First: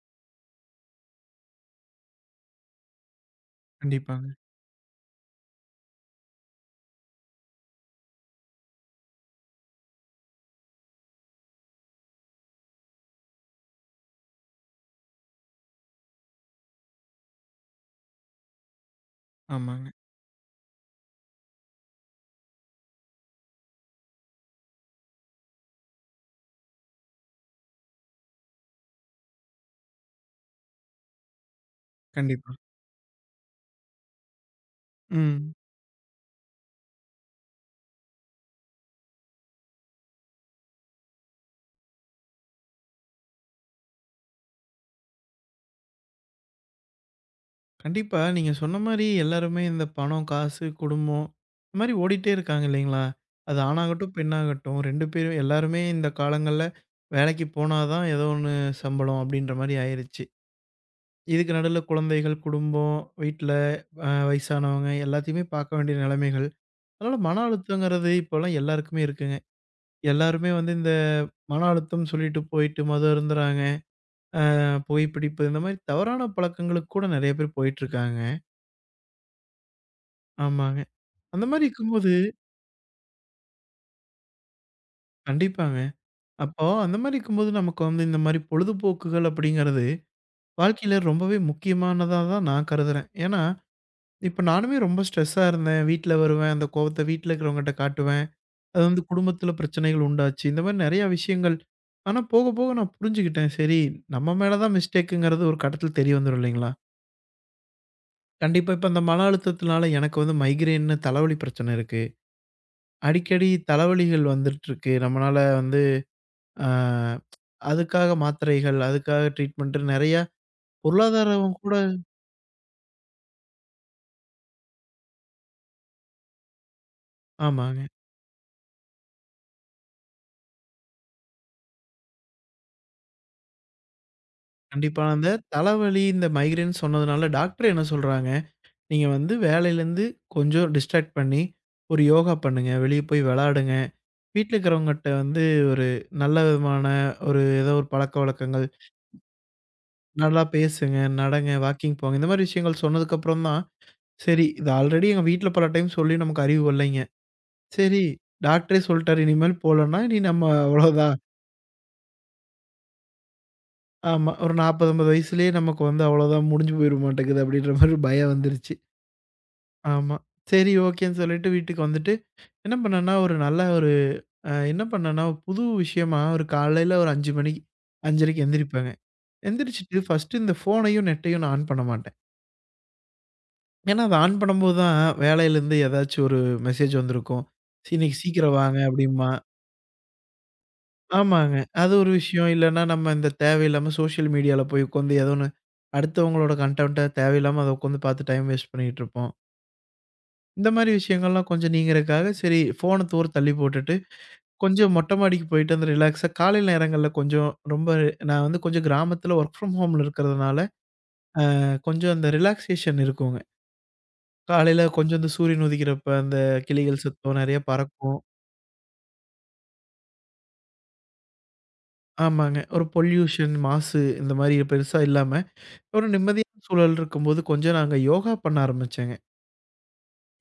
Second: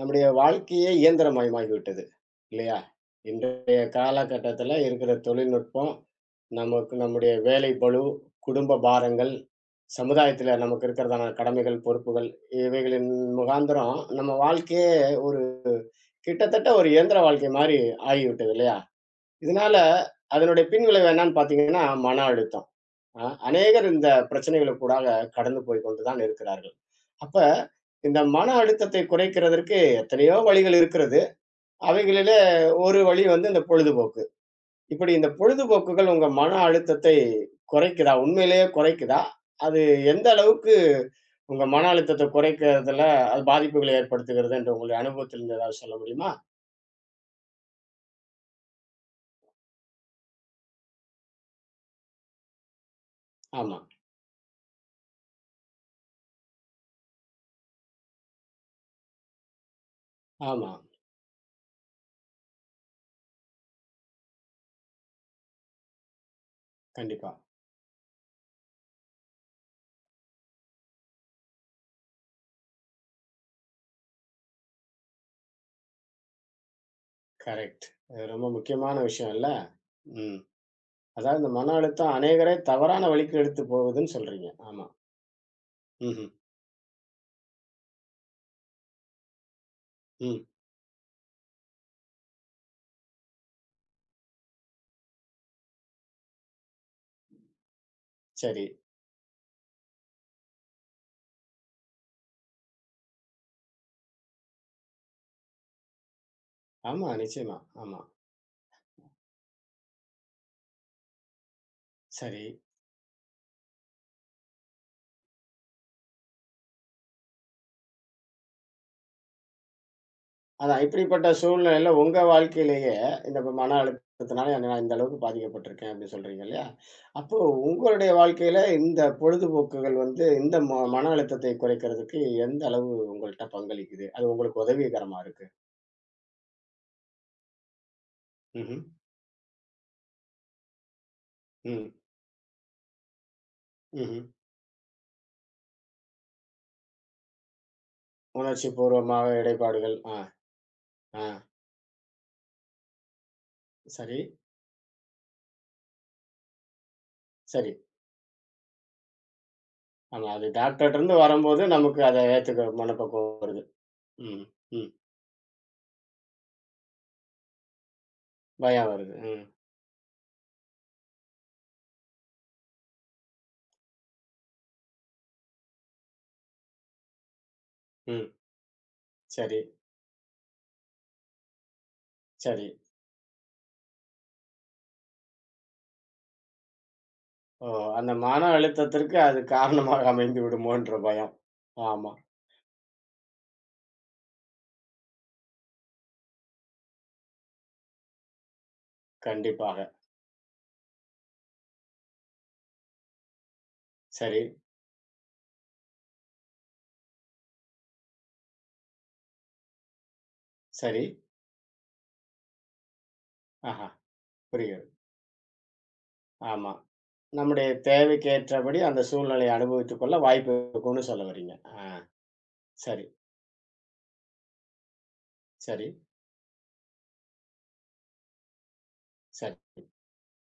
நம்முடைய வாழ்க்கையே இயந்திரமயமாகிவிட்டது. இல்லையா? இன்றைய கண்டிப்பாங்க. காலகட்டத்தில இருக்கிற தொழில்நுட்பம், நமக்கு நம்முடைய வேலை பளு, குடும்ப பாரங்கள், சமுதாயத்தில நமக்கு இருக்கிறதான கடமைகள், பொறுப்புகள் இவைகளின் முகாந்திரம் நம்ம வாழ்க்கையே ஒரு கிட்டத்தட்ட ஒரு இயந்திர வாழ்க்கை மாரி ஆகிவிட்டது இல்லையா? இதனால ஆமாங்க. அதனுடைய பின்விளைவு என்னன்னு பார்த்தீங்கன்னா, மன அழுத்தம். அநேகர் இந்த பிரச்சனைகளுக்கூடாக கடந்து போய் கொண்டு தான் இருக்கிறார்கள். அப்ப இந்த மன அழுத்தத்தை குறைக்கிறதற்கு எத்தனையோ வழிகள் இருக்கிறது. அவைகளில கண்டிப்பா. ஒரு வழி வந்து இந்த பொழுதுபோக்கு. இப்படி இந்த ம். பொழுதுபோக்குகள் உங்க மன அழுத்தத்தை குறைக்குதா? உண்மையிலேயே குறைக்குதா? அது எந்த அளவுக்கு உங்க மன அழுத்தத்த குறைக்கிறதுல அது பாதிப்புகளை ஏற்படுத்துகிறது என்று உங்களுடைய அனுபவத்திலிருந்து ஏதாவது சொல்ல முடியுமா? கண்டிப்பா நீங்க சொன்ன மாரி எல்லாருமே இந்த பணம், காசு, குடும்பம் இந்த மாரி ஓடிட்டே இருக்காங்க இல்லைங்களா? அது ஆமா, ஆணாகட்டும், பெண்ணாகட்டும் 2 பேரும் எல்லாருமே இந்த காலங்கள்ல வேலைக்கு போனா தான் ஏதோ ஒண்ணு சம்பளம் அப்படின்ற மாரி ஆயிருச்சு. ஆமா. இதுக்கு நடுவுல குழந்தைகள், குடும்பம், வீட்ல வயசானவங்க எல்லாத்தையுமே பார்க்க வேண்டிய நிலைமைகள். அதனால கண்டிப்பா. மன அழுத்தங்கிறது இப்போலாம் எல்லாருக்குமே இருக்குங்க. எல்லாருமே வந்து இந்த மன அழுத்தம் சொல்லிட்டு போயிட்டு மது அருந்துறாங்க. புகைப்பிடிப்பு இந்த மாரி தவறான பழக்கங்களுக்கு கூட நெறைய பேர் கரெக்ட். போயிட்டுருக்காங்க. அது ரொம்ப முக்கியமான விஷயம் இல்ல? ம். ஆமாங்க. அதாவது அந்த இந்த மாரி மன இருக்கும்போது அழுத்தம் அநேகரை தவறான வழிக்கு எடுத்து போகுதுன்னு சொல்றீங்க. ஆமா. கண்டிப்பாங்க. ம்ஹ்ம். அப்போ அந்த மாரி இருக்கும்போது நமக்கு வந்து இந்த மாரி பொழுதுபோக்குகள் அப்படிங்கிறது ம். வாழ்க்கையில ரொம்பவே முக்கியமானதா தான் நான் கருதுறேன். ஏன்னா, இப்ப நானுமே ரொம்ப ஸ்ட்ரெஸ்ஸா இருந்தேன். வீட்ல வருவேன். அந்த கோவத்த வீட்ல இருக்கிறவங்கட்ட காட்டுவேன். சரி. அது வந்து குடும்பத்தில பிரச்சனைகள் உண்டாச்சு. இந்த மாரி நெறையா விஷயங்கள். ஆனா போக போக நான் புரிஞ்சுக்கிட்டேன். சரி நம்ம மேல தான் மிஸ்டேக்குங்கிறது ஒரு கட்டத்தில தெரிய வந்துரும் இல்லைங்களா? ஆமா, நிச்சயமா. ஆமா. கண்டிப்பா இப்ப அந்த மன அழுத்தத்தினால எனக்கு வந்து மைக்ரேன்னு தலைவலி பிரச்சனை இருக்கு. சரி. அடிக்கடி தலைவலிகள் வந்துட்டுருக்கு. நம்மனால வந்து அ அதுக்காக மாத்திரைகள், அதுக்காக ட்ரீட்மெண்ட்டுன்னு நெறையா அதான் இப்படிப்பட்ட பொருளாதாரம் கூட சூழ்நிலையில உங்க வாழ்க்கையிலேயே, இந்த இப்ப மன அழுத்தத்தினால என்ன நான் இந்த அளவுக்கு பாதிக்கப்பட்டிருக்கேன் அப்படின்னு சொல்றீங்க இல்லையா? அப்போ ஆமாங்க. உங்களுடைய வாழ்க்கையில இந்த பொழுதுபோக்குகள் வந்து இந்த மன அழுத்தத்தை குறைக்கிறதுக்கு எந்த அளவு உங்கள்ட்ட பங்களிக்குது? அது உங்களுக்கு கண்டிப்பா. உதவிகரமா அந்த இருக்கு. தலைவலி, இந்த மைக்ரேன் சொன்னதுனால டாக்டர் என்ன சொல்றாங்க, ம்ஹ்ம். "நீங்க வந்து வேலையிலேருந்து கொஞ்சம் டிஸ்ட்ராக்ட் பண்ணி, ம். ஒரு யோகா பண்ணுங்க. வெளிய போய் வெளாடுங்க. ம்ஹ்ம். வீட்ல இருக்கிறவங்கட்ட வந்து ஒரு நல்ல விதமான ஒரு ஏதோ ஒரு பழக்கவழக்கங்கள், உணர்ச்சி பூர்வமாக இடைப்பாடுகள். ஆ, நல்லா பேசுங்க, ஆ. நடங்க, வாக்கிங் போங்க." இந்த மாரி விஷயங்கள் சொன்னதுக்கப்புறம் தான், சரி, சரி இது ஆல்ரெடி எங்க வீட்ல பல டைம் சொல்லி நமக்கு அறிவு வரலைங்க. சரி. சரி. டாக்டரே சொல்ட்டாரு, "இனிமேல் போலன்னா, இனி ஆமா. நம்ம அது டாக்டர்ட்டருந்து அவ்வளோதான்." வரும்போது நமக்கு அத ஏத்துக்க மனப்பக்குவம் வருது. ஆமா. ம், ஒரு ம். 40, 50 வயசுலயே நமக்கு வந்து அவ்வளோதான் முடிஞ்சு போயிற மாட்டேங்குது அப்படின்ற மாரி ஒரு பயம் வந்துருச்சு. பயம் வருது. ம், ஆமா. சரி ஓகேன்னு சொல்லிட்டு வீட்டுக்கு வந்துட்டு, என்ன பண்ணேன்னா, ஒரு நல்ல ஒரு அ என்ன பண்ணேன்னா, ஒரு புது விஷயமா ஒரு காலையில ஒரு 5 மணிக்கு ம். 5:30க்கு எந்திரிப்பேங்க. சரி, எந்திரிச்சுட்டு ஃபர்ஸ்ட்டு இந்த ஃபோனையும், நெட்டையும் நான் ஆன் பண்ண மாட்டேன். சரி. ஏன்னா, அத ஆன் பண்ணும்போது தான் வேலையிலேருந்து ஏதாச்சும் ஒரு மெசேஜ் வந்திருக்கும். ஓ! அந்த இன்னைக்கு மன சீக்கிரம் வாங்க" அழுத்தத்திற்கு அப்படிம்பான். அது காரணமாக அமைந்து விடுமோன்ற பயம். ஆமாங்க. அது ஒரு ஆமா, விஷயம். இல்லன்னா நம்ம இந்த தேவையில்லாம சோசியல் மீடியால போய் உட்காந்து ஏதோ ஒண்ணு அடுத்தவங்களோட கன்டென்ட்ட தேவையில்லாம அத உட்காந்து பார்த்து டைம் வேஸ்ட் பண்ணிகிட்டுருப்போம். கண்டிப்பாக. இந்த மாரி விஷயங்கள்லாம் கொஞ்சம் நீங்கிறதுக்காக சரி ஃபோன தூர தள்ளி போட்டுட்டு, சரி, கொஞ்சம் மொட்டை மாடிக்கு போயிட்டு அந்த ரிலாக்ஸா காலை நேரங்கள்ல கொஞ்சம் ரொம்ப நான் வந்து கொஞ்சம் கிராமத்துல ஒர்க் ஃப்ரம் ஹோம்ல இருக்கிறதுனால, சரி. கொஞ்சம் அந்த ரிலாக்சேஷன் இருக்குங்க. ஆஹா, காலையில புரிகிறது. கொஞ்சம் இந்த சூரியன் உதிக்கிறப்ப அந்த ஆமா. கிளிகள் சத்தம் நெறைய நம்முடைய பறக்கும். தேவைக்கு ஏற்றபடி அந்த சூழ்நிலையை அனுபவித்துக் கொள்ள வாய்ப்பு இருக்கும்னு சொல்ல வர்றீங்க. ஆ, ஆமாங்க. ஒரு சரி, பொல்யூஷன் மாசு இந்த மாரி பெருசா இல்லாம சரி, ஒரு நிம்மதியான சூழல் இருக்கும்போது, கொஞ்சம் நாங்க யோகா பண்ண ஆரம்பிச்சேங்க. சரி,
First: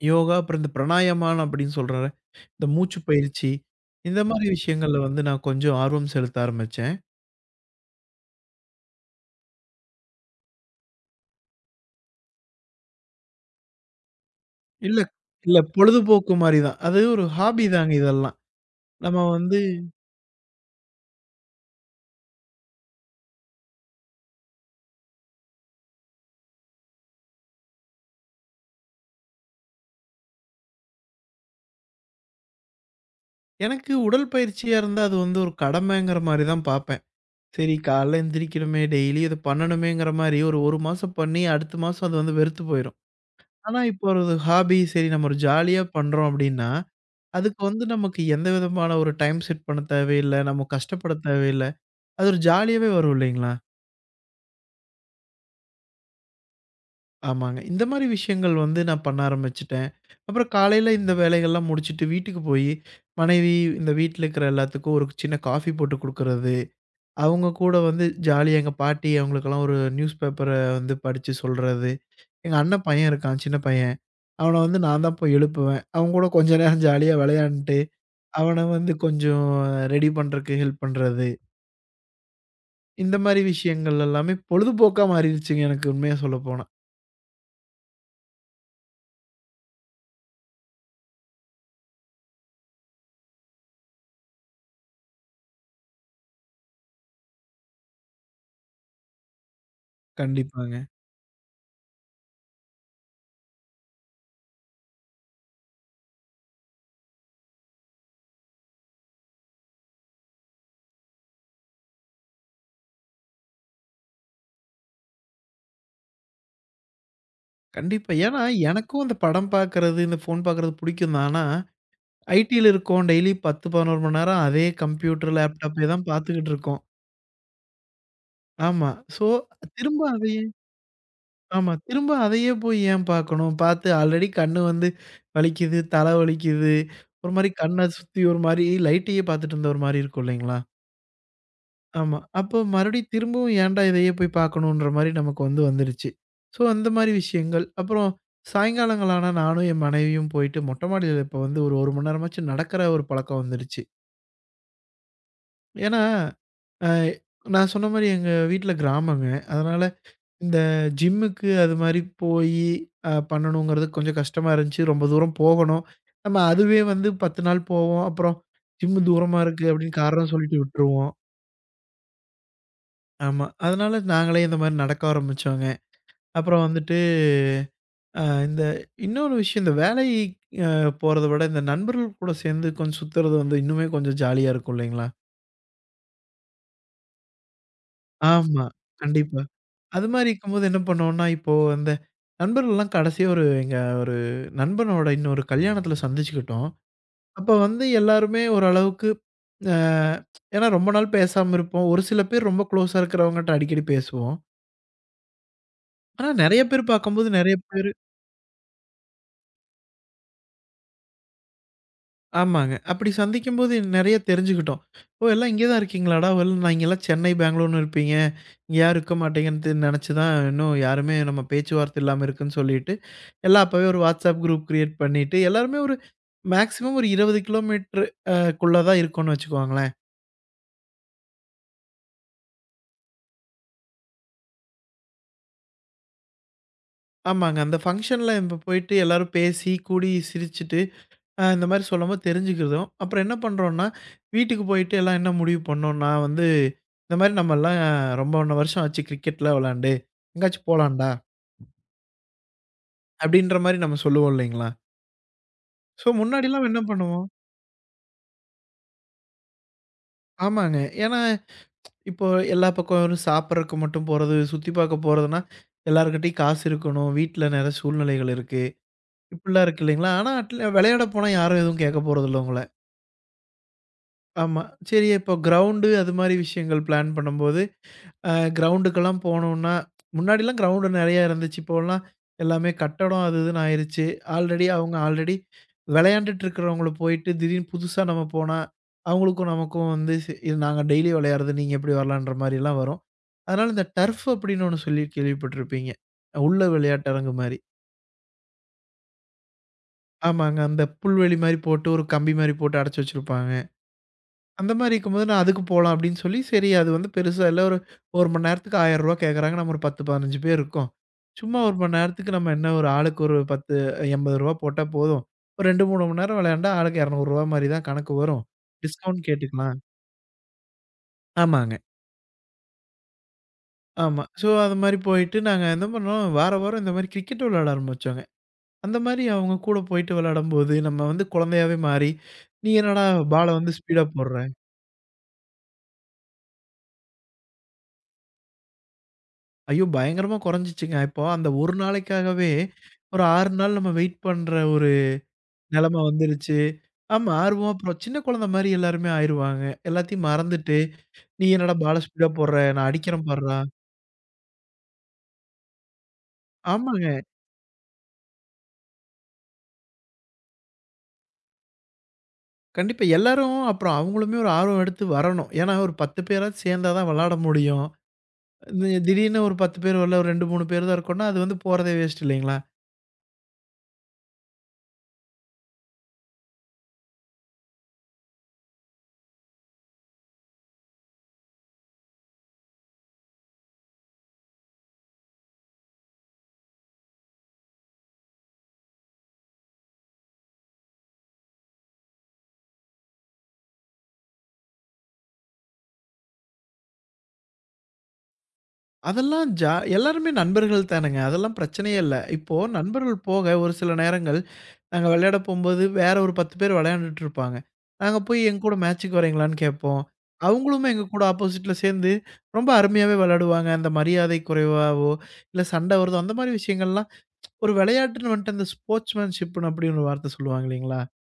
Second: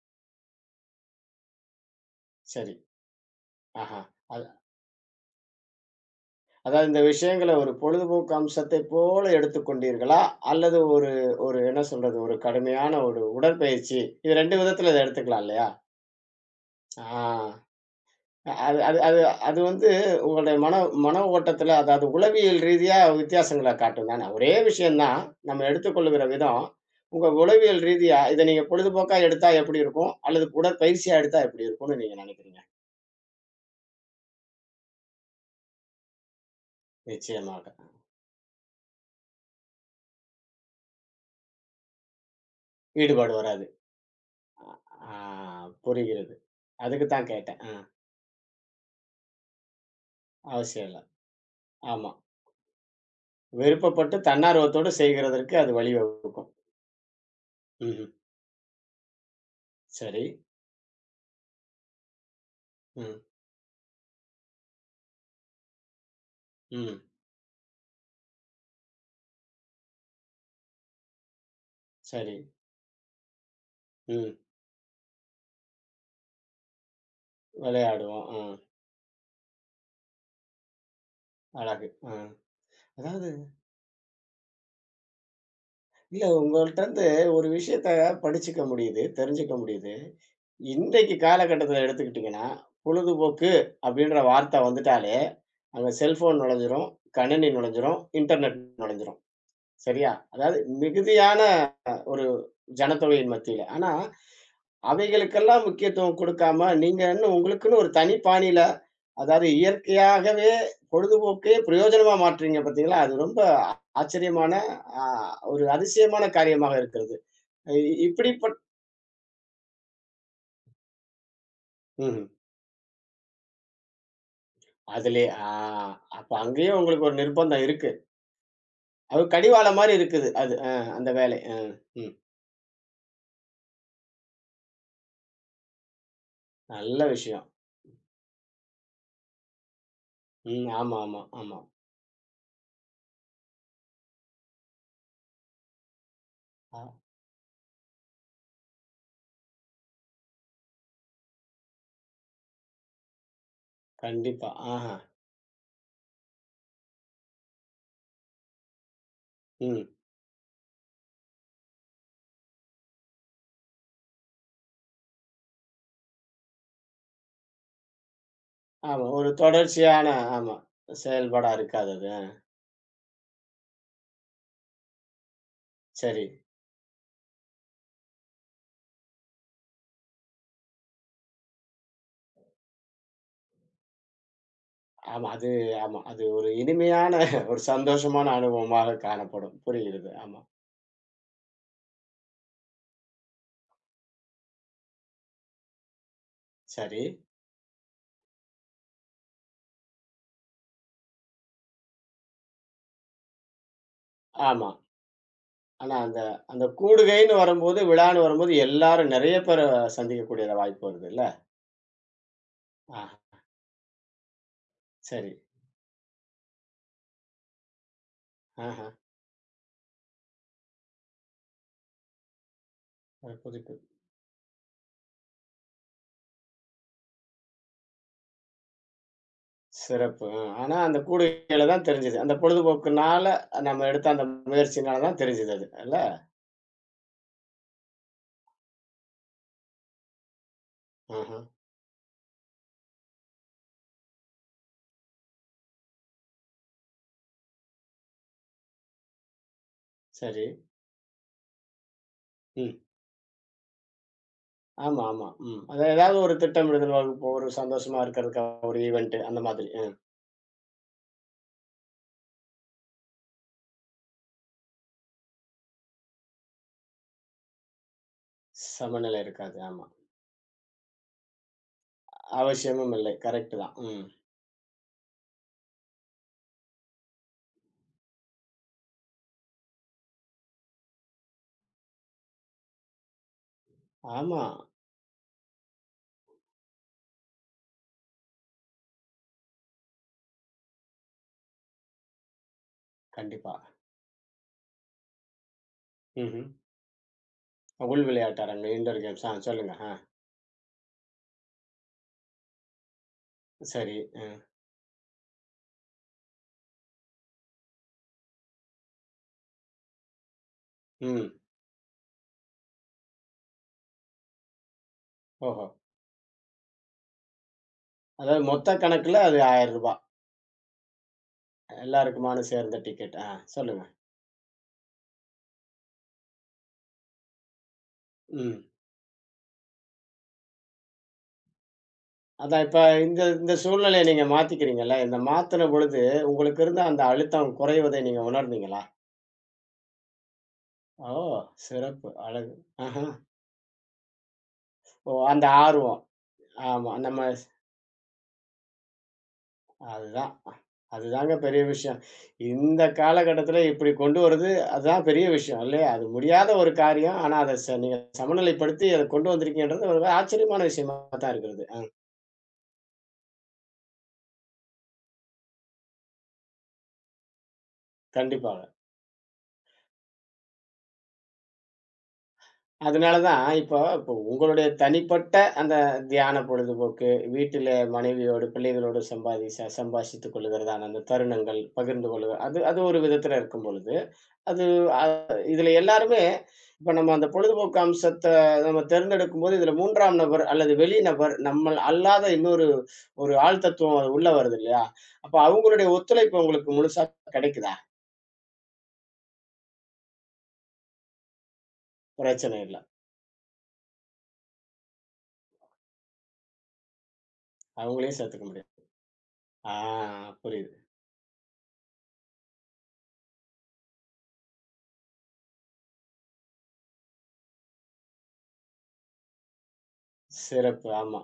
யோகா, அப்புறம் இந்த பிராணாயாமான்னு அப்படின்னு சொல்றேன்ல, இந்த சரி. மூச்சு பயிற்சி, ஆஹா. இந்த அது மாரி விஷயங்கள்ல வந்து நான் கொஞ்சம் ஆர்வம் செலுத்த அதாவது ஆரம்பிச்சேன். இந்த விஷயங்கள ஒரு பொழுதுபோக்கு அம்சத்தை போல எடுத்துக்கொண்டீர்களா? அல்லது ஒரு ஒரு என்ன சொல்றது? ஒரு கடுமையான ஒரு உடற்பயிற்சி. இது 2 விதத்துல இல்ல, இத எடுத்துக்கலாம் இல்ல இல்லையா? பொழுதுபோக்கு மாரி தான். அது ஒரு ஆ. ஹாபி தாங்க இதெல்லாம். அது அது நம்ம அது அது வந்து வந்து உங்களுடைய மன மன ஓட்டத்துல, அதாவது உளவியல் ரீதியா வித்தியாசங்கள காட்டும் தான. ஒரே விஷயம் தான். நம்ம எடுத்துக்கொள்ளுகிற விதம், உங்க உளவியல் ரீதியா இத நீங்க பொழுதுபோக்கா எடுத்தா எப்படி இருக்கும்? அல்லது உடற்பயிற்சியா எடுத்தா எப்படி இருக்கும்னு நீங்க நினைக்கிறீங்க? எனக்கு உடல் பயிற்சியா இருந்தா, அது வந்து ஒரு கடமைங்கிற மாரி தான் பாப்பேன். நிச்சயமாக. சரி காலைல எந்திரிக்கணுமே, டெய்லி இத பண்ணணுமேங்கிற மாரி ஒரு 1 மாசம் பண்ணி, அடுத்த மாசம் அது வந்து வெறுத்து போயிரும். ஈடுபாடு வராது. ஆனா, இப்போ ஒரு ஹாபி, சரி ஆ நம்ம ஒரு ஜாலியா பண்றோம் புரிகிறது. அப்படின்னா அதுக்கு தான் கேட்டேன். அதுக்கு ஆ வந்து நமக்கு எந்த விதமான ஒரு டைம் செட் பண்ண தேவையில்ல. நம்ம அவசியம் இல்ல. கஷ்டப்பட தேவையில்ல. ஆமா. அது ஒரு ஜாலியாவே வரும் இல்லைங்களா? விருப்பப்பட்டு தன்னார்வத்தோடு செய்கிறதற்கு அது வழிவகுக்கும். ஆமாங்க. இந்த ம்ஹ்ம். மாரி விஷயங்கள் வந்து நான் பண்ண ஆரம்பிச்சுட்டேன். சரி. அப்புறம் காலையில இந்த வேலைகள்லாம் முடிச்சுட்டு வீட்டுக்கு போயி, ம். மனைவி இந்த வீட்ல இருக்கிற எல்லாத்துக்கும் ஒரு சின்ன காஃபி போட்டு குடுக்குறது, ம். அவங்க கூட வந்து ஜாலியா எங்க பாட்டி அவங்களுக்கெல்லாம் ஒரு நியூஸ் பேப்பர வந்து படிச்சு சொல்றது. சரி. எங்க அண்ணன் பையன் இருக்கான், சின்ன பையன். ம். அவன வந்து நான் தான் போய் எழுப்புவேன். அவன் கூட கொஞ்ச நேரம் ஜாலியா விளையாண்டுட்டு, விளையாடுவோம். ம். அவன வந்து கொஞ்சம் ரெடி பண்றதுக்கு ஹெல்ப் பண்றது. அழகு. ஆ. இந்த அதாவது மாரி விஷயங்கள் எல்லாமே பொழுதுபோக்கா மாறிருச்சுங்க எனக்கு உண்மைய இல்ல சொல்லப்போனா. உங்கள்ட்டருந்து ஒரு விஷயத்த படிச்சுக்க முடியுது, தெரிஞ்சுக்க முடியுது. இன்றைக்கு காலகட்டத்துல எடுத்துக்கிட்டீங்கன்னா, பொழுதுபோக்கு அப்படின்ற வார்த்த வந்துட்டாலே, அங்க செல்ஃபோன் நுழைஞ்சிரும், கணினி நுழைஞ்சிரும், இன்டர்நெட் நுழைஞ்சிரும். சரியா? அதாவது கண்டிப்பாங்க. மிகுதியான ஒரு ஜனத்தொகையின் மத்தியில. ஆனா, அவைகளுக்கெல்லாம் முக்கியத்துவம் குடுக்காம, நீங்க இன்னும் உங்களுக்குன்னு ஒரு தனி பாணியில, அதாவது இயற்கையாகவே பொழுதுபோக்கே பிரயோஜனமா மாற்றீங்க பார்த்தீங்களா? அது ரொம்ப ஆச்சரியமான, அ ஒரு அதிசயமான காரியமாக இருக்கிறது. இ கண்டிப்பா. ஏன்னா, இப்படிப்பட் எனக்கும் அந்த படம் பார்க்கறது, இந்த ஃபோன் பார்க்கறது புடிக்கும் தான். ஆனா, ம்ஹ்ம். ஐடில இருக்கோம். டெய்லி 10, 11 மணி நேரம் அதே அதிலே கம்ப்யூட்டர், ஆ லேப்டாப்பே தான் அப்ப பார்த்துக்கிட்டு அங்கேயும் இருக்கோம். உங்களுக்கு ஒரு நிர்பந்தம் இருக்கு. ஆமா. அது ஸோ, கடிவாளம் மாரி திரும்ப இருக்குது. அதையே அது அ அந்த வேலை. அ, ஆமா. திரும்ப ம். அதையே போய் ஏன் பார்க்கணும்? பார்த்து ஆல்ரெடி கண்ணு வந்து வலிக்குது, தலை வலிக்குது. நல்ல ஒரு விஷயம். மாரி கண்ண சுத்தி ஒரு மாரி லைட்டையே பார்த்துட்டு இருந்தா ஒரு மாரி இருக்கும் இல்லைங்களா? ம். ஆமா, ஆமா, ஆமா. ஆமா. அப்போ மறுபடியும் திரும்பவும் ஏன்டா இதையே போய் பார்க்கணுன்ற மாரி நமக்கு வந்து வந்துருச்சு. ஸோ ஆ அந்த மாரி விஷயங்கள். அப்புறம் சாயங்காலங்கள் ஆனா நானும் என் மனைவியும் போயிட்டு மொட்டை மாடியில இப்ப வந்து ஒரு 1 மணி நேரமாச்சும் நடக்கிற ஒரு பழக்கம் வந்துருச்சு. கண்டிப்பா. ஆஹா. ஏன்னா, அ நான் சொன்ன மாரி எங்க வீட்ல கிராமங்க. அதனால ம். இந்த ஜிம்முக்கு அது மாரி போயி பண்ணணுங்கிறது கொஞ்சம் கஷ்டமா இருந்துச்சு. ரொம்ப தூரம் போகணும். நம்ம அதுவே வந்து 10 நாள் போவோம். அப்புறம் ஜிம்மு ஆமா. ஒரு தூரமா இருக்கு அப்படின்னு தொடர்ச்சியான காரணம் ஆமா. சொல்லிட்டு விட்டுருவோம். செயல்பாடா இருக்காது அது. அ ஆமா. அதனால நாங்களே இந்த மாரி நடக்க ஆரம்பிச்சோங்க. சரி. அப்புறம் வந்துட்டு, இந்த இன்னொரு விஷயம், இந்த வேலை அ போறத விட, இந்த நண்பர்கள் கூட சேர்ந்து கொஞ்சம் சுத்துறது வந்து இன்னுமே கொஞ்சம் ஜாலியா இருக்கும் இல்லைங்களா? ஆமா. அது ஆமா. அது ஒரு இனிமையான ஒரு சந்தோஷமான ஆமா. அனுபவமாக கண்டிப்பா. காணப்படும். அது புரிகிறது. மாரி ஆமா. இருக்கும்போது என்ன பண்ணுவோம்னா, இப்போ அந்த நண்பர்கள்லாம் கடைசியா ஒரு நண்பனோட இன்னொரு கல்யாணத்துல சந்திச்சுக்கிட்டோம். சரி. அப்ப வந்து எல்லாருமே ஓரளவுக்கு அ ஏன்னா ரொம்ப நாள் பேசாம இருப்போம். ஒரு சில பேர் ரொம்ப குளோஸா இருக்கிறவங்கட்ட அடிக்கடி பேசுவோம். ஆமா. ஆனா அந்த ஆனா நெறைய அந்த பேர் பார்க்கும்போது கூடுகைன்னு நெறைய வரும்போது, பேரு விழான்னு வரும்போது எல்லாரும் நெறைய பேர சந்திக்கக்கூடிய வாய்ப்பு வருதுல்ல? ஆமாங்க. ஆ, அப்படி சந்திக்கும்போது நெறைய தெரிஞ்சுக்கிட்டோம். "ஓ! சரி. எல்லாம் இங்கே தான் இருக்கீங்களாடா? ஒருவேள நான் இங்கேல்லாம் சென்னை, பெங்களூர்ன்னு இருப்பீங்க. இங்க ஆஹா. யாரும் இருக்க மாட்டீங்கன்னு நெனச்சு தான் இன்னும் யாருமே நம்ம பேச்சுவார்த்தை இல்லாம இருக்குன்னு" சொல்லிட்டு, ஒரு எல்லாம் குறிப்பு. அப்பவே ஒரு WhatsApp குரூப் கிரியேட் பண்ணிட்டு, எல்லாருமே ஒரு மேக்ஸிமம் ஒரு 20 கிலோமீட்டர் அ குள்ள தான் இருக்கோம்னு வச்சுக்கோங்களேன். சிறப்பு. அ. ஆனா அந்த கூடுகையில தான் தெரிஞ்சது. அந்த பொழுதுபோக்குனால நம்ம எடுத்த அந்த முயற்சியினால தான் தெரிஞ்சது அது. இல்ல? ஆமாங்க. அந்த ஃபங்ஷன்ல இப்ப போயிட்டு எல்லாரும் பேசி, கூடி, சிரிச்சுட்டு ஆஹா. இந்த மாரி சொல்லும்போது தெரிஞ்சுக்கிறதும், அப்புறம் என்ன பண்றோம்னா, வீட்டுக்கு போயிட்டு எல்லாம் என்ன முடிவு பண்ணோம்னா வந்து, இந்த மாரி நம்மலாம் ரொம்ப ஒன்று வருஷம் ஆச்சு கிரிக்கெட்லாம் விளையாண்டு, சரி. எங்கேயாச்சும் போலாம்டா, ம். அப்படின்ற மாரி நம்ம சொல்லுவோம் இல்லைங்களா? ஆமா, ஆமா. ம். அது ஸோ ஏதாவது ஒரு முன்னாடிலாம் என்ன திட்டமிடுதல் பண்ணுவோம் வகுப்பு, ஒரு சந்தோஷமா இருக்கிறதுக்காக ஒரு ஈவென்ட் அந்த மாதிரி. ம். ஆமாங்க. ஏன்னா இப்போ எல்லா பக்கம் வெறும் சாப்பிடறக்கு மட்டும் போறது, சுத்தி பார்க்க போறதுன்னா, எல்லார்கிட்டயும் காசு இருக்கணும், வீட்ல நிறைய சூழ்நிலைகள் இருக்கு. சமநிலை இருக்காது. இப்படிலாம் இருக்கு ஆமா. இல்லைங்களா? ஆனா அட்ல விளையாட போனா யாரும் எதுவும் கேட்க போறதில்ல உங்கள. அவசியமும் இல்லை. கரெக்ட் தான். ம். ஆமா. சரி இப்போ கிரவுண்டு அது மாரி விஷயங்கள் பிளான் பண்ணும்போது அ கிரவுண்டுக்கெல்லாம் போனோம்னா, முன்னாடிலாம் கிரவுண்டு நெறையா இருந்துச்சு. இப்போலாம் எல்லாமே கட்டடம் அது இதுன்னு ஆயிருச்சு. ஆமா. ஆல்ரெடி அவங்க ஆல்ரெடி விளையாண்டுட்டு இருக்கிறவங்கள போயிட்டு திடீர்னு புதுசா நம்ம போனா, அவங்களுக்கும் நமக்கும் வந்து இது நாங்க டெய்லி விளையாடுறது, நீங்க எப்படி வரலான்ற மாரிலாம் வரும். கண்டிப்பா. அதனால இந்த டர்ஃப் அப்படின்னு ஒண்ணு சொல்லி கேள்விப்பட்டிருப்பீங்க. ம்ஹ்ம். உள்ள விளையாட்டரங்கு மாரி. உள் விளையாட்டு அரங்கு, இன்டோர் கேம்ஸ். ஆ சொல்லுங்க. ஆ. ஆமாங்க. அந்த புல்வெளி மாரி போட்டு ஒரு கம்பி மாரி போட்டு அடைச்சு வச்சிருப்பாங்க. சரி. அ. அந்த மாரி இருக்கும்போது நான் அதுக்கு போலாம் அப்படின்னு சொல்லி, சரி அது வந்து பெருசா இல்ல. ஒரு 1 மணி நேரத்துக்கு ரூ. 1000 கேட்குறாங்க. நம்ம ஒரு 10, 15 பேர் இருக்கோம். ம். சும்மா 1 மணி நேரத்துக்கு நம்ம என்ன ஒரு ஆளுக்கு ஒரு 10, ரூ. 80 போட்டா போதும். ஓஹோ! ஒரு 2, 3 மணி நேரம் விளையாண்டா ஆளுக்கு ரூ. 200 மாரி தான் கணக்கு அதாவது வரும். மொத்த கணக்குல டிஸ்கவுண்ட் அது ரூ. கேட்டுக்கலாம். 1000 ஆமாங்க. எல்லாருக்குமான சேர்ந்த டிக்கெட். ஆ சொல்லுங்க. ஆமா. ஸோ அது மாரி போயிட்டு நாங்க என்ன பண்ணோம், வார வாரம் இந்த மாரி கிரிக்கெட் விளையாட ஆரம்பிச்சோங்க. ம். அந்த மாரி அவங்க கூட போயிட்டு விளையாடும்போது, நம்ம வந்து குழந்தையாவே மாறி, அதான் "நீ இப்ப என்னடா இந்த பால இந்த வந்து சூழ்நிலைய ஸ்பீடா நீங்க போடுற?" மாத்திக்கிறீங்கல்ல. இந்த மாத்துன பொழுது, உங்களுக்கு இருந்த அந்த அழுத்தம் குறைவதை நீங்க உணர்ந்தீங்களா? ஐயோ! பயங்கரமா குறைஞ்சிச்சுங்க. ஓ! இப்போ அந்த ஒரு சிறப்பு. நாளைக்காகவே அழகு. ஆஹா. ஒரு 6 நாள் நம்ம வெயிட் பண்ற ஒரு ஓ அந்த ஆர்வம். நிலைமை வந்துருச்சு. ஆமா. நம்ம ஆமா, ஸ் ஆர்வம் அப்புறம் சின்ன குழந்தை மாரி எல்லாருமே ஆயிருவாங்க. எல்லாத்தையும் அதுதான். மறந்துட்டு, அதுதாங்க "நீ பெரிய என்னடா பால விஷயம். ஸ்பீடா போடுற? இந்த நான் அடிக்கிறேன் பார்றா." காலகட்டத்தில இப்படி கொண்டு வர்றது, அதுதான் பெரிய விஷயம் இல்லையா? அது முடியாத ஒரு காரியம். ஆமாங்க. ஆனா, அத ச நீங்க சமநிலைப்படுத்தி அத கொண்டு வந்திருக்கீங்கன்றது ஒரு ஆச்சரியமான விஷயமா தான் இருக்கிறது. ஆ. கண்டிப்பா எல்லாரும் அப்புறம் அவங்களுமே ஒரு ஆர்வம் எடுத்து வரணும். ஏன்னா ஒரு 10 பேராவது சேர்ந்தா தான் விளையாட முடியும். கண்டிப்பா. திடீர்னு ஒரு 10 பேர் வரல, ஒரு 2, 3 பேர் தான் இருக்கோம்னா, அது வந்து போறதே வேஸ்ட் இல்லைங்களா? அதனால தான், இப்போ இப்போ உங்களுடைய தனிப்பட்ட அந்த தியான பொழுதுபோக்கு, வீட்டில மனைவியோடு, பிள்ளைகளோடு சம்பாதி ச சம்பாஷித்துக் கொள்ளுகிறதான அந்த தருணங்கள், பகிர்ந்து கொள்ளுக அது அது ஒரு விதத்தில இருக்கும் பொழுது, அது அ இதில எல்லாருமே இப்ப நம்ம அந்த பொழுதுபோக்கு அம்சத்த நம்ம தேர்ந்தெடுக்கும்போது, இதில 3ஆம் நபர் அல்லது வெளி நபர், நம்மள் அல்லாத இன்னொரு ஒரு ஆள் தத்துவம் அது உள்ள வருது இல்லையா? அப்ப அவங்களுடைய ஒத்துழைப்பு உங்களுக்கு முழுசா கிடைக்குதா? அதெல்லாம் எல்லாருமே நண்பர்கள் தானங்க. அதெல்லாம் பிரச்சனையே இல்ல. இப்போ பிரச்சனை இல்ல. நண்பர்கள் போக ஒரு சில நேரங்கள் நாங்க விளையாட போம்போது, வேற ஒரு 10 பேர் விளையாண்டுட்டு இருப்பாங்க. அவங்களையும் நாங்க போய் சேர்த்துக்க எங்க முடியும். கூட மேட்ச்சுக்கு வரீங்களான்னு ஆ கேட்போம். புரியுது. அவங்களுமே எங்க கூட ஆப்போசிட்ல சேர்ந்து ரொம்ப அருமையாவே விளையாடுவாங்க. அந்த மரியாதை குறைவாவோ, இல்ல சண்டை வருதோ, அந்த மாரி விஷயங்கள்லாம் ஒரு விளையாட்டுன்னு வந்துட்டு அந்த ஸ்போர்ட்ஸ்மேன்ஷிப்ன்னு அப்படின்னு ஒரு வார்த்தை சொல்லுவாங்க சிறப்பு. இல்லைங்களா? ஆமா.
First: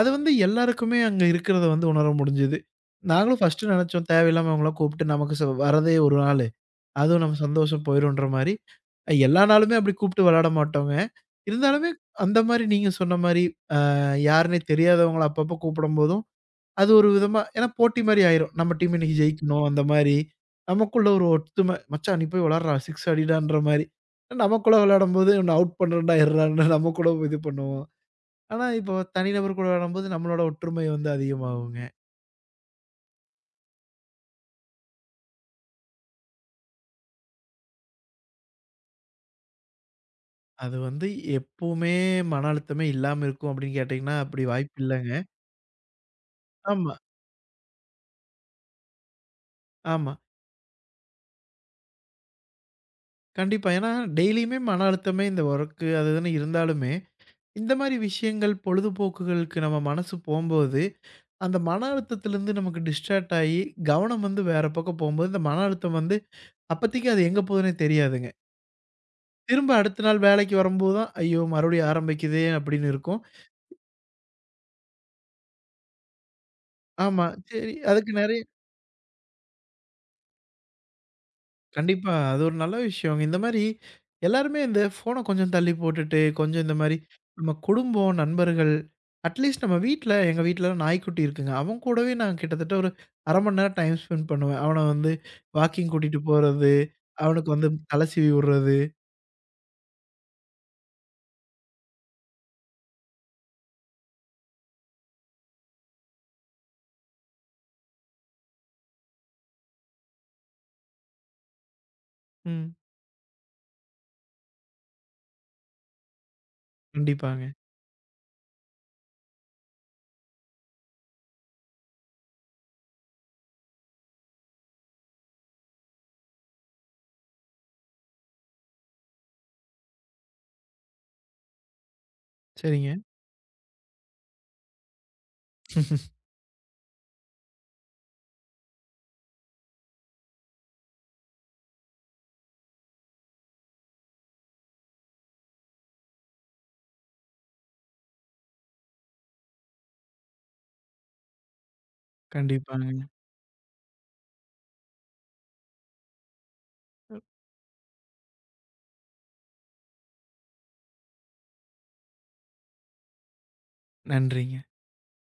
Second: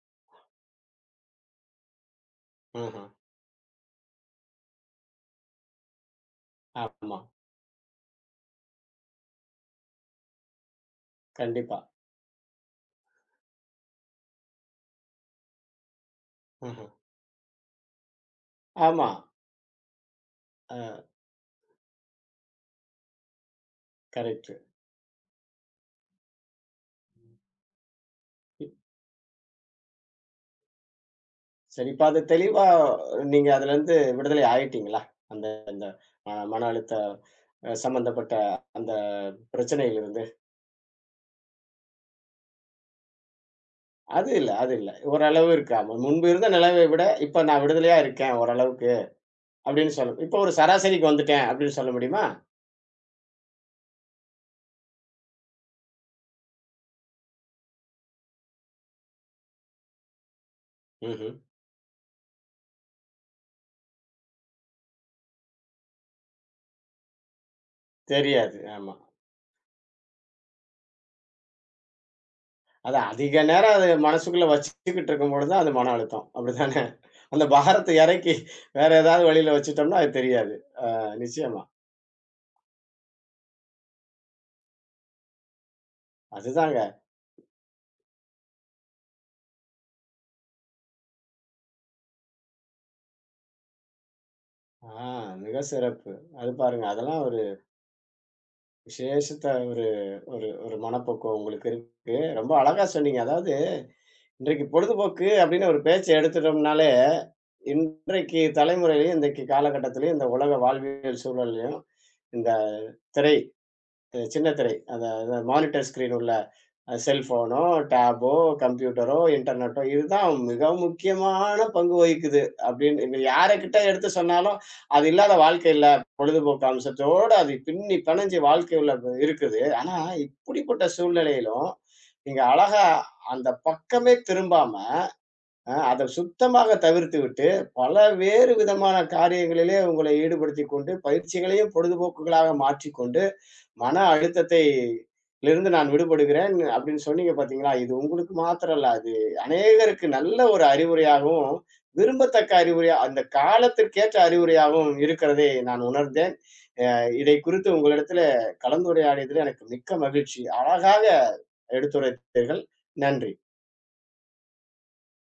அது வந்து எல்லாருக்குமே அங்க இருக்கிறத வந்து உணர முடிஞ்சது. ம்ஹ்ம். நாங்களும் ஃபர்ஸ்ட்டு நெனைச்சோம், தேவையில்லாம அவங்கள கூப்பிட்டு நமக்கு வரதே ஒரு நாள். ஆமா. அதுவும் நம்ம சந்தோஷம் போயிரும்ன்ற மாரி, எல்லா நாளுமே அப்படி கூப்பிட்டு விளையாட மாட்டோங்க. கண்டிப்பா. இருந்தாலுமே அந்த மாரி நீங்க சொன்ன மாரி, அ யாருன்னே தெரியாதவங்கள அப்பப்போ கூப்பிடும்போதும், ம்ஹ்ம். அது ஒரு விதமா ஏன்னா போட்டி மாரி ஆயிரும். நம்ம டீம் ஆமா. இன்னைக்கு ஜெயிக்கணும் அந்த மாரி. அ நமக்குள்ள ஒரு ஒத்துமை, "மச்சான் நீ போய் விளையாடுறா, சிக்ஸ் அடிடான்ற" மாரி. கரெக்ட்டு. நமக்குள்ள விளையாடும்போது, "உன்ன அவுட் பண்றேன்டா இர்றான்னு" நம்ம கூட இது பண்ணுவோம். ஆனா ம். இப்போ தனிநபர் கூட விளையாடும்போது நம்மளோட ஒற்றுமை வந்து அதிகமாகுங்க. சரி இப்ப அது தெளிவா நீங்க அதுலருந்து விடுதலை ஆயிட்டீங்களா? அந்த அந்த அ மன அழுத்த அ சம்மந்தப்பட்ட அந்த பிரச்சனையிலிருந்து. அது வந்து எப்பவுமே மன அழுத்தமே இல்லாம இருக்கும் அப்படின்னு கேட்டீங்கன்னா, அது அப்படி இல்ல, அது வாய்ப்பு இல்ல. இல்லங்க. ஓரளவு இருக்காம. முன்பு இருந்த நிலைமை ஆமா. விட, இப்ப நான் விடுதலையா இருக்கேன் ஓரளவுக்கு, அப்படின்னு ஆமா. சொல்ல இப்ப ஒரு சராசரிக்கு வந்துட்டேன் அப்படின்னு சொல்ல முடியுமா? கண்டிப்பா. ஏன்னா, டெய்லியுமே மன அழுத்தமே இந்த ஒர்க்கு அது இதுன்னு இருந்தாலுமே, இந்த மாரி விஷயங்கள் பொழுதுபோக்குகளுக்கு நம்ம மனசு போம்போது, ம்ஹ்ம். அந்த மன அழுத்தத்திலருந்து நமக்கு டிஸ்ட்ராக்ட் ஆயி, கவனம் வந்து வேற பக்கம் போம்போது, இந்த மன அழுத்தம் வந்து அப்பதைக்கு அது எங்க போகுதுன்னே தெரியாதுங்க. தெரியாது. ஆமா. திரும்ப அடுத்த நாள் வேலைக்கு வரும்போது தான், "ஐயோ! மறுபடியும் ஆரம்பிக்குதே" அப்படின்னு அதான் இருக்கும். அதிக நேரம் அது மனசுக்குள்ள வச்சுக்கிட்டு இருக்கும்பொழுது தான் அது மன அழுத்தம். அப்படித்தானே? ஆமா. அந்த சரி, பாரத்த அதுக்கு இறக்கி நெறைய வேற ஏதாவது வழியில வச்சுட்டோம்னா அது தெரியாது. அ நிச்சயமா. கண்டிப்பா. அது ஒரு நல்ல விஷயங்க. இந்த மாரி எல்லாருமே இந்த ஃபோன கொஞ்சம் தள்ளி போட்டுட்டு, கொஞ்சம் இந்த அதுதாங்க. மாரி நம்ம குடும்பம், நண்பர்கள் அட்லீஸ்ட் நம்ம வீட்ல எங்க வீட்லலாம் நாய்க்குட்டி இருக்குங்க. அவன் கூடவே நான் கிட்டத்தட்ட ஒரு 1/2 மணி நேரம் டைம் ஸ்பெண்ட் பண்ணுவேன். அவன ஆ வந்து மிக வாக்கிங் சிறப்பு. கூட்டிட்டு அது போறது, பாருங்க. அதெல்லாம் ஒரு அவனுக்கு வந்து தல சீவி விடுறது. விசேஷத்த ஒரு ஒரு ஒரு மனப்பக்குவம் உங்களுக்கு இருக்கு. ரொம்ப அழகா சொன்னீங்க. அதாவது இன்றைக்கு பொழுதுபோக்கு அப்படின்னு ஒரு பேச்ச எடுத்துட்டோம்னாலே, இன்றைக்கு தலைமுறையிலயும், இன்றைக்கு காலகட்டத்திலயும், இந்த உலக வாழ்வியல் சூழல்லயும், இந்த ம். திரை அ சின்ன திரை. அந்த அந்த மானிட்டர் ஸ்க்ரீன் உள்ள அ கண்டிப்பாங்க. செல்ஃபோனோ, டேபோ, கம்ப்யூட்டரோ, இன்டர்நெட்டோ இதுதான் மிக முக்கியமான பங்கு வகிக்குது அப்படின்னு இது யாருகிட்ட எடுத்து சொன்னாலும், அது இல்லாத வாழ்க்கை இல்ல. பொழுதுபோக்கு அம்சத்தோட அது பின்னி பிணைஞ்சு வாழ்க்கை உள்ள ப இருக்குது. ஆனா இப்படிப்பட்ட சூழ்நிலையிலும், நீங்க அழகா சரிங்க. அந்த பக்கமே திரும்பாம, அ அத சுத்தமாக தவிர்த்துவிட்டு, பல வேறு விதமான காரியங்களிலே உங்களை ஈடுபடுத்திக் கொண்டு, பயிற்சிகளையும் பொழுதுபோக்குகளாக மாற்றிக்கொண்டு மன அழுத்தத்தை லிருந்து நான் விடுபடுகிறேன் அப்படின்னு சொன்னீங்க பார்த்தீங்களா? இது உங்களுக்கு மாத்திரம் இல்ல. அது அநேகருக்கு நல்ல ஒரு அறிவுரையாகவும், விரும்பத்தக்க கண்டிப்பாங்க. அறிவுரையா அந்த காலத்திற்கேற்ற அறிவுரையாகவும் இருக்கிறதை நான் உணர்ந்தேன். அ இதை குறித்து உங்களிடத்தில கலந்துரையாடியதில் எனக்கு மிக்க மகிழ்ச்சி. அழகாக எடுத்துரைத்தீர்கள். நன்றி. நன்றிங்க.